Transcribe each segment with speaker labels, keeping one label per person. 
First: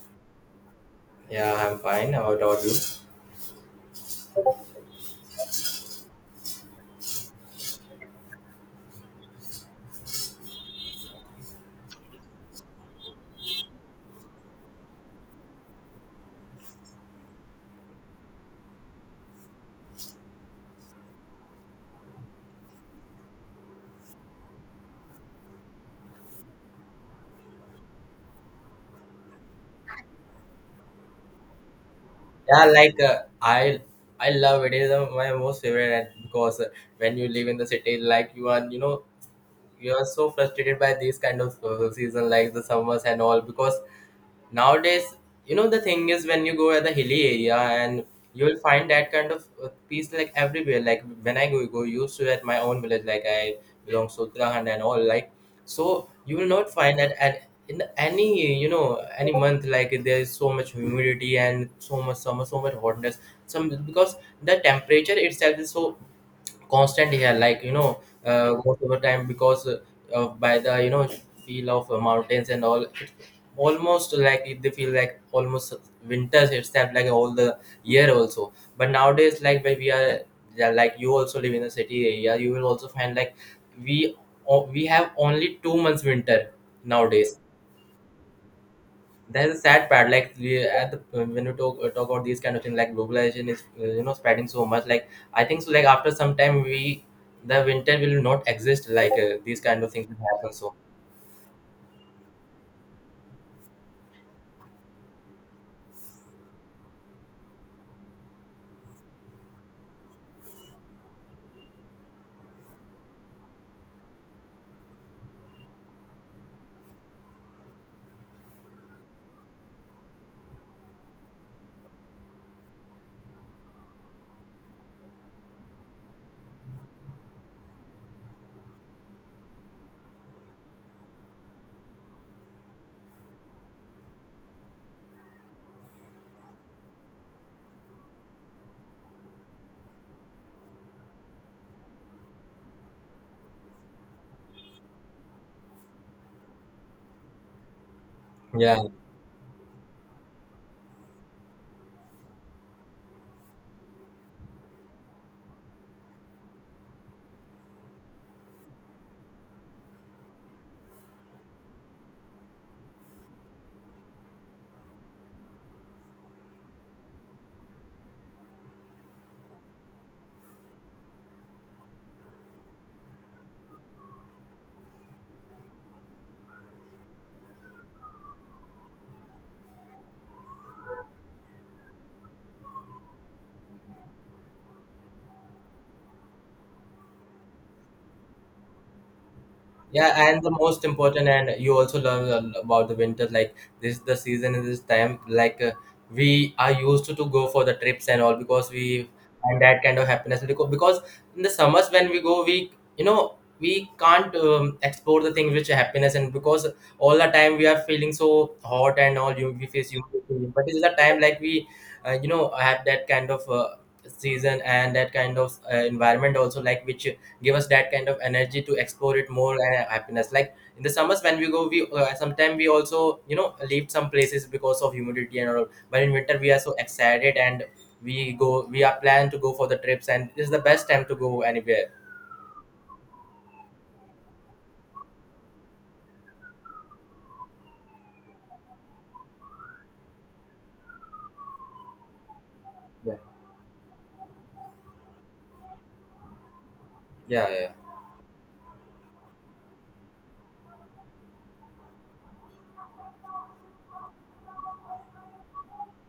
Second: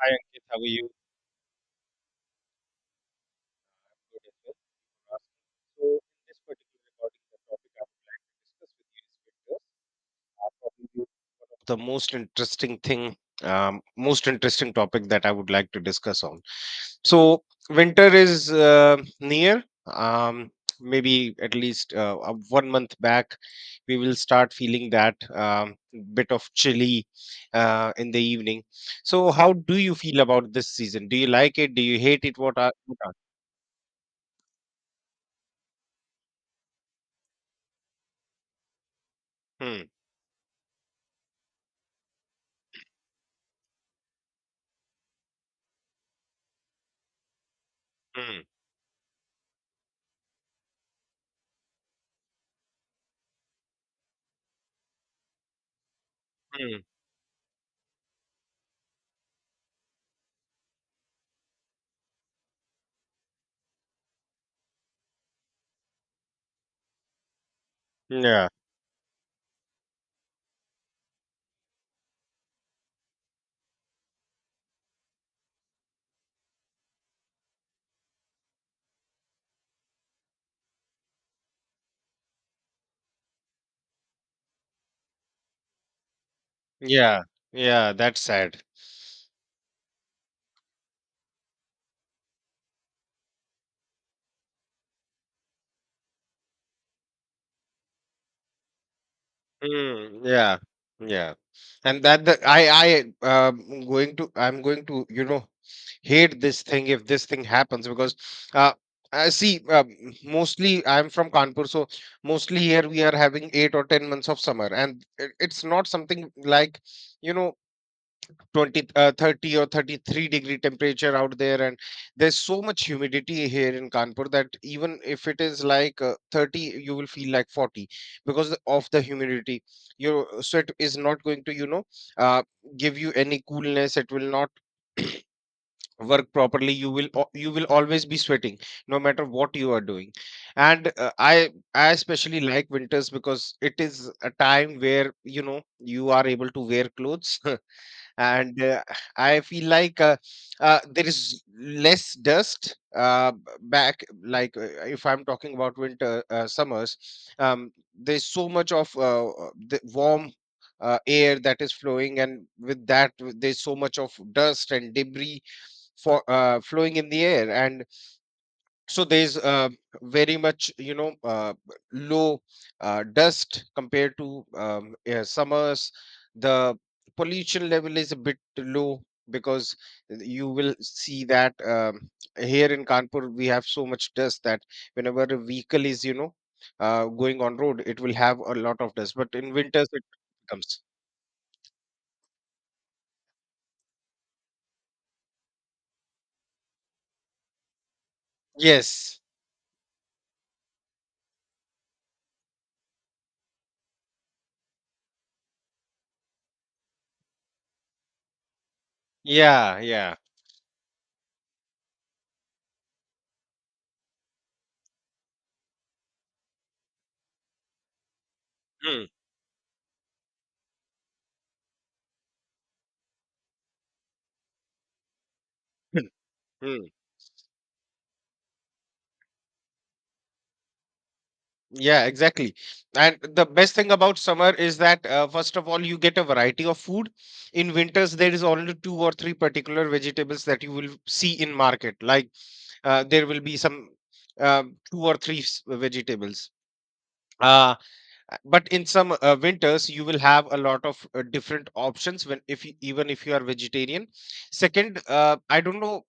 Speaker 1: Hi Ankit, how are you?
Speaker 2: Yeah, I'm fine. How about you?
Speaker 1: Good as well. Uh, So in this particular recording, the topic I want to discuss with you is winters are probably one of the most interesting thing, most interesting topic that I would like to discuss on. So winter is near. Maybe at least 1 month back, we will start feeling that bit of chilly in the evening. So how do you feel about this season? Do you like it? Do you hate it? What
Speaker 2: Yeah,
Speaker 1: are? What
Speaker 2: like
Speaker 1: are?
Speaker 2: I love it. It is my most favorite, and because when you live in the city, like you are,
Speaker 1: Hmm.
Speaker 2: you are so frustrated by these kind of season, like the summers and all, because nowadays, the thing is when you go at the hilly area, and
Speaker 1: Mm.
Speaker 2: you'll find that kind of peace like everywhere. Like when I go used to at my own village, like I belong to Uttarakhand and all, like so you will not
Speaker 1: Mm.
Speaker 2: find that at in any any month, like there is so much humidity and so much summer, so much hotness. Some because the temperature itself is so constant here, like
Speaker 1: Yeah,
Speaker 2: most of the time, because by the feel of mountains and all, almost like they feel like almost winters itself, like all the year also, but nowadays, like when we are, yeah, like you also live in a city area, you will also find like we we have only 2 months winter
Speaker 1: yeah,
Speaker 2: nowadays.
Speaker 1: yeah. That's sad.
Speaker 2: That is a sad part. Like we at the, when we talk talk about these kind of things, like globalization is spreading so much, like I think so, like after some time we, the winter will not exist, like these kind of things will
Speaker 1: Mm,
Speaker 2: happen,
Speaker 1: yeah,
Speaker 2: so
Speaker 1: yeah. And that the I going to I'm going to hate this thing if this thing happens because uh I see mostly I'm from Kanpur. So mostly here we are having 8 or 10 months of summer, and it's not something like, you know 20 30 or 33-degree temperature out there. And there's so much humidity here in kanpur that even if it is like 30, you will feel like 40 because of the humidity. Your sweat is not going to, uh, give you any coolness. It will not work properly. You will you will always be sweating no matter what you are doing. And I especially like winters because it is a time where, you know you are able to wear clothes and
Speaker 2: yeah.
Speaker 1: I feel like there is less dust, back, like, if I'm talking about winter summers, um, there's so much of the warm air that is flowing, and with there's so much of dust and debris for flowing in the air. And so there's, very much, low dust compared to, yeah, summers. The pollution level is a bit low because you will see that, here in kanpur we have so much dust that whenever a vehicle is, going on road, it will have a lot of dust, but in winters it
Speaker 2: Yeah, and the
Speaker 1: comes.
Speaker 2: most important, and you also learn about the winter. Like this, is the season in this time. Like we are used to go for the trips and all because we
Speaker 1: Yes.
Speaker 2: find that kind of happiness. Because in the summers when we go, we you know we can't explore the things which are happiness, and because all the time we are feeling so hot and all, you we
Speaker 1: Yeah.
Speaker 2: face
Speaker 1: Yeah.
Speaker 2: humidity. But it's the time like we have that kind of season and that kind of environment also, like which give us that kind of energy to explore it more, and happiness. Like in the summers when we go, we sometimes we also leave some places because of humidity and all. But in winter we are so
Speaker 1: Hmm.
Speaker 2: excited, and we go, we are planned to go for the trips, and this is the best time to go anywhere.
Speaker 1: Yeah, exactly. And the best thing about summer is that, first of all, you get a variety of food. In winters, there is only two or three particular vegetables that you will see in market. Like,
Speaker 2: Yeah,
Speaker 1: there will be some uh, two or vegetables.
Speaker 2: yeah, yeah,
Speaker 1: Uh, but in some winters, you will have a lot of different options when if you, even if you are vegetarian. Second, I don't know,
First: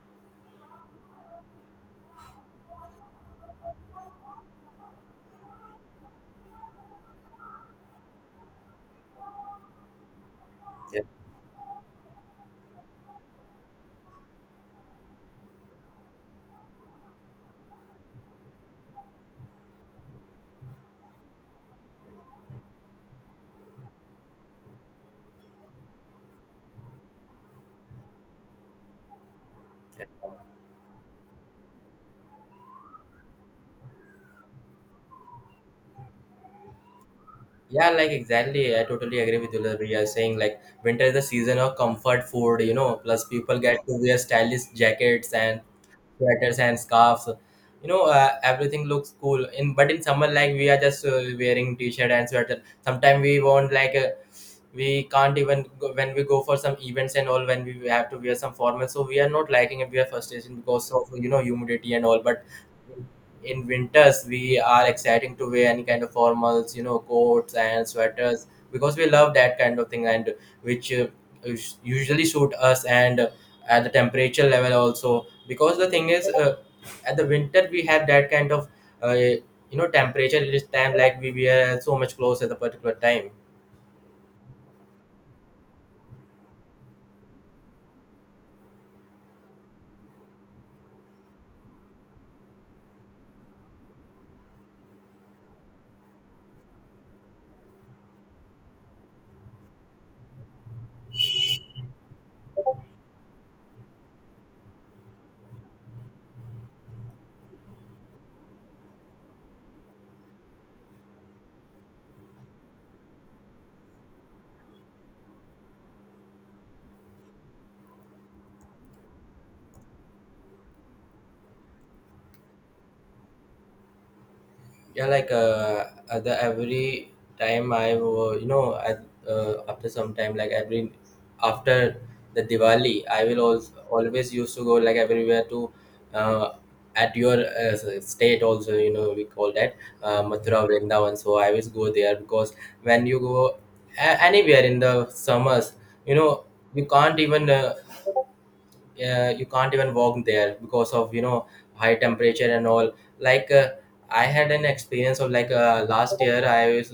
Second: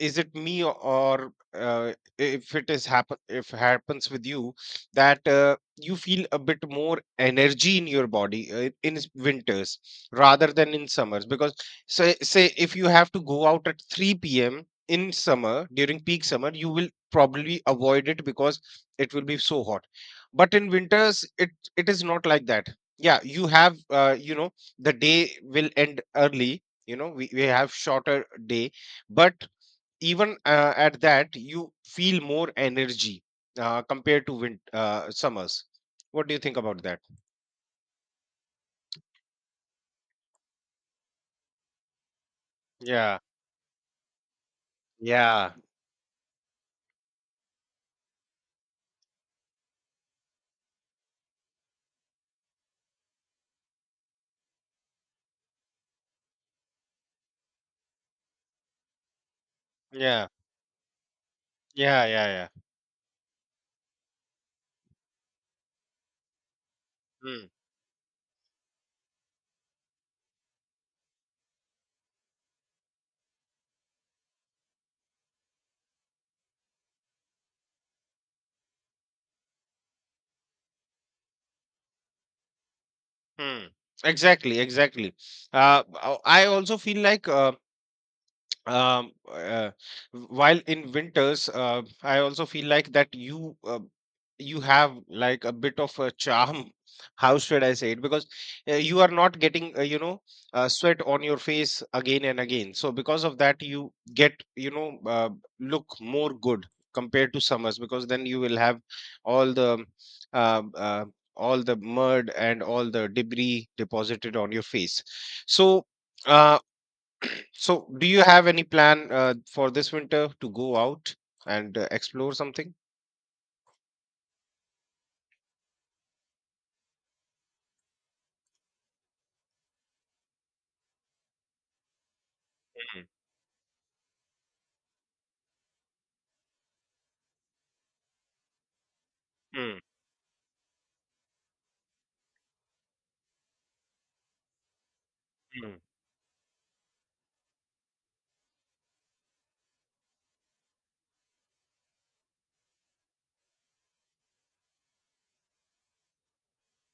Speaker 1: is it me, or uh, if happens with you that, you feel a bit more energy in your body, winters rather than in
Speaker 2: yeah,
Speaker 1: summers? Because say if you have to go out at 3 p.m. in summer, during peak summer, you will probably avoid it because it will be so hot. But in winters it, it is not like that. Yeah, you have, the day will end early. We have shorter day, but even at that, you feel more energy compared to win summers. What do you think about that?
Speaker 2: yeah, like exactly, I totally agree with you. Like we are saying, like winter is the season of comfort food,
Speaker 1: Yeah,
Speaker 2: plus people get to wear stylish jackets
Speaker 1: yeah,
Speaker 2: and sweaters and scarves. Everything looks cool in, but in summer, like we are just wearing t-shirt and sweater, sometimes we want like we can't even go, when we go for some events and all, when we have to wear some formal, so we are not liking it, we are
Speaker 1: yeah.
Speaker 2: frustration because of humidity and
Speaker 1: Yeah,
Speaker 2: all.
Speaker 1: yeah,
Speaker 2: But
Speaker 1: yeah.
Speaker 2: in winters we are exciting to wear any kind of formals,
Speaker 1: Hmm.
Speaker 2: coats and sweaters because we love that kind of thing. And which usually suit us, and at the temperature level also, because the thing is at the winter we have that kind of temperature. It is time like we wear so much clothes at a particular time.
Speaker 1: Hmm. Exactly, exactly. I also feel like, um uh, while in winters, I also feel like that, you have like a bit of a charm how should I say it? Because, you are not getting, sweat on your face again and again. So because of that, you get, look more good compared to summers, because then you will have all the, uh, uh, all the mud and all the debris deposited on your face. So Uh, so, do you have any plan for this winter to go out and explore something?
Speaker 2: Yeah, like at the every time I at, after some time, like every after the Diwali,
Speaker 1: Mm.
Speaker 2: I will also always used to go like everywhere to, uh, at your state also, we call that,
Speaker 1: Mm.
Speaker 2: Mathura Vrindavan. So I always go there because when you go anywhere in the summers,
Speaker 1: Mm.
Speaker 2: you know you can't even uh, you can't even walk there because of high temperature and all. Like I had an experience of, like last year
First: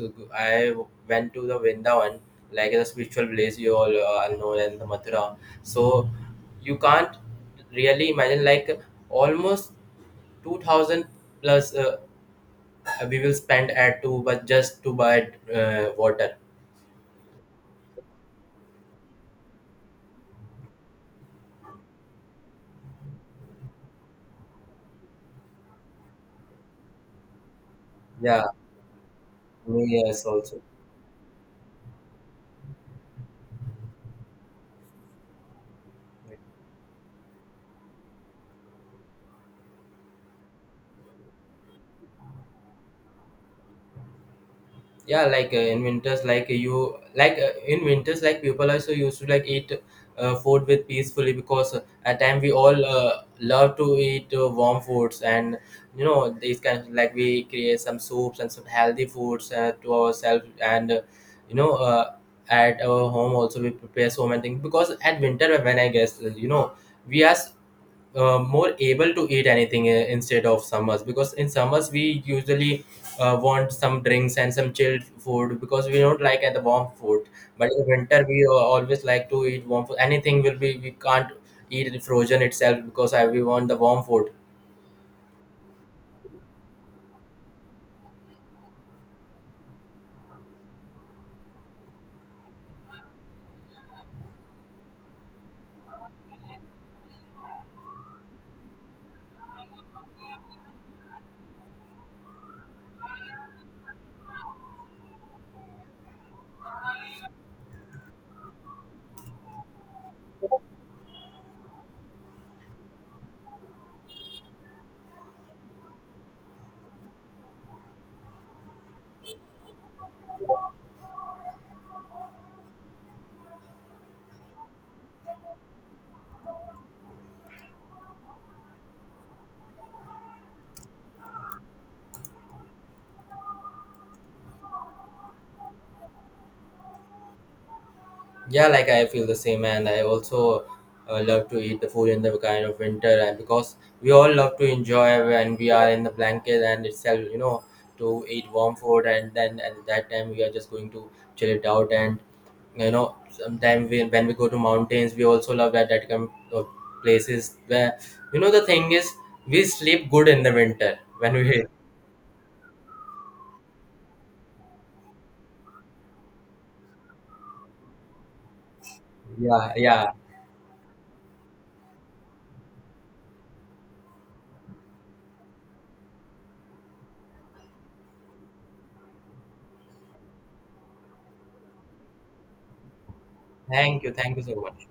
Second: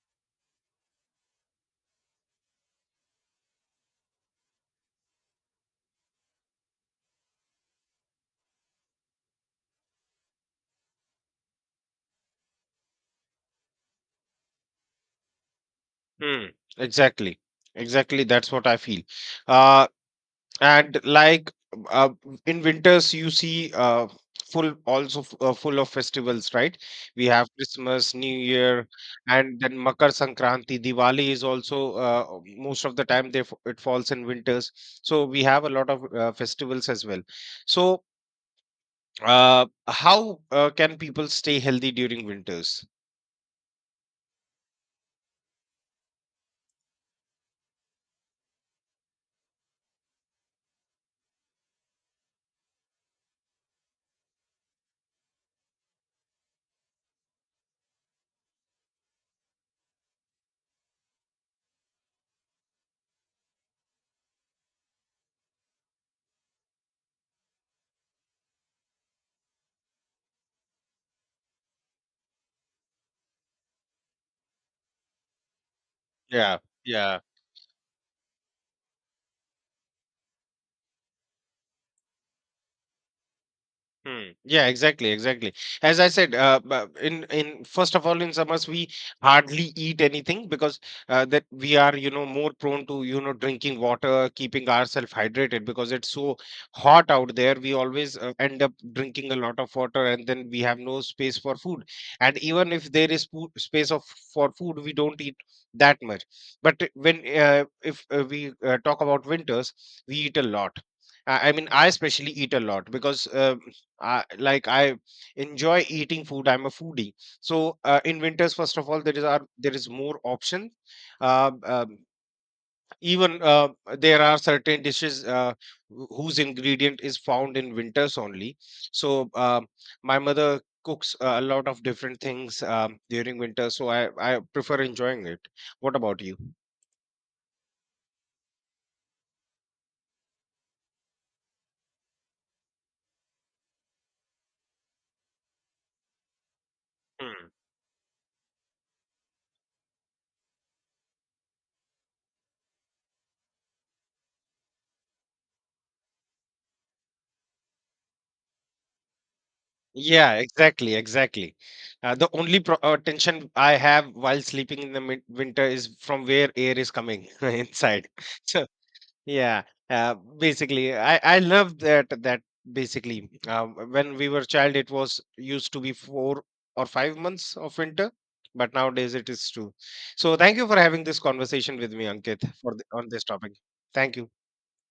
Speaker 2: I went to the Vrindavan, like the spiritual place you all know, in the Mathura. So you can't really imagine, like almost 2000 plus, we will spend at two, but just to buy water.
Speaker 1: Mm. Exactly. Exactly. That's what I feel. Uh, and like, uh, in winters, you see, full of festivals, right? We have Christmas, New
Speaker 2: Yeah.
Speaker 1: Year, and then Makar
Speaker 2: Yes, also.
Speaker 1: Sankranti. Diwali is also, most of the time it falls in winters. So we have a lot of festivals as well. So how can people stay healthy during winters?
Speaker 2: Yeah, like in winters, like you, like in winters, like people also used to like eat food with peacefully, because at time we all love to eat warm foods. And these kind of, like we create some soups and some healthy foods to ourselves. And you know uh, at our home also we prepare so many things, because at winter, when I guess we are more able to eat anything instead of summers, because in summers we usually want some drinks and some chilled food because we don't like
Speaker 1: Yeah,
Speaker 2: the warm
Speaker 1: yeah.
Speaker 2: food. But in winter we always like to eat warm food, anything will be, we can't eat it frozen itself because we want the warm food.
Speaker 1: Hmm. Yeah, exactly, exactly. As I said, in first of all, in summers we hardly eat anything because, that we are, you know, more prone to, you know, drinking water, keeping ourselves hydrated because it's so hot out there. We always end up drinking a lot of water, and then we have no space for food. And even if there is food, space of for food, we don't eat that much. But when if we talk about winters, we eat a lot. I mean, I especially eat a lot because, I enjoy eating food. I'm a foodie. So, in winters, first of all, there is more option. Uh, um, even there are certain dishes, whose ingredient is found in winters only. So, my mother cooks, a lot of different things, during winter. So I prefer enjoying it. What about you?
Speaker 2: Yeah, like I feel the same, and I also love to eat the food in the kind of winter. And because we all love to enjoy when we are in the blanket and itself, to eat warm food, and then at that time we are just going to chill it out. And sometimes we, when we go to mountains, we also love that kind of places where, the thing is, we sleep good
Speaker 1: Yeah,
Speaker 2: in the
Speaker 1: exactly,
Speaker 2: winter when
Speaker 1: exactly.
Speaker 2: we,
Speaker 1: The only tension I have while sleeping in the winter is from where air is coming inside. So yeah,
Speaker 2: yeah, yeah.
Speaker 1: basically, I love that basically, when we were child, it was used to be 4 or 5 months of winter, but nowadays it is two. So thank you for having this conversation with me, Ankit, for on this topic. Thank you.
Speaker 2: Thank you so much.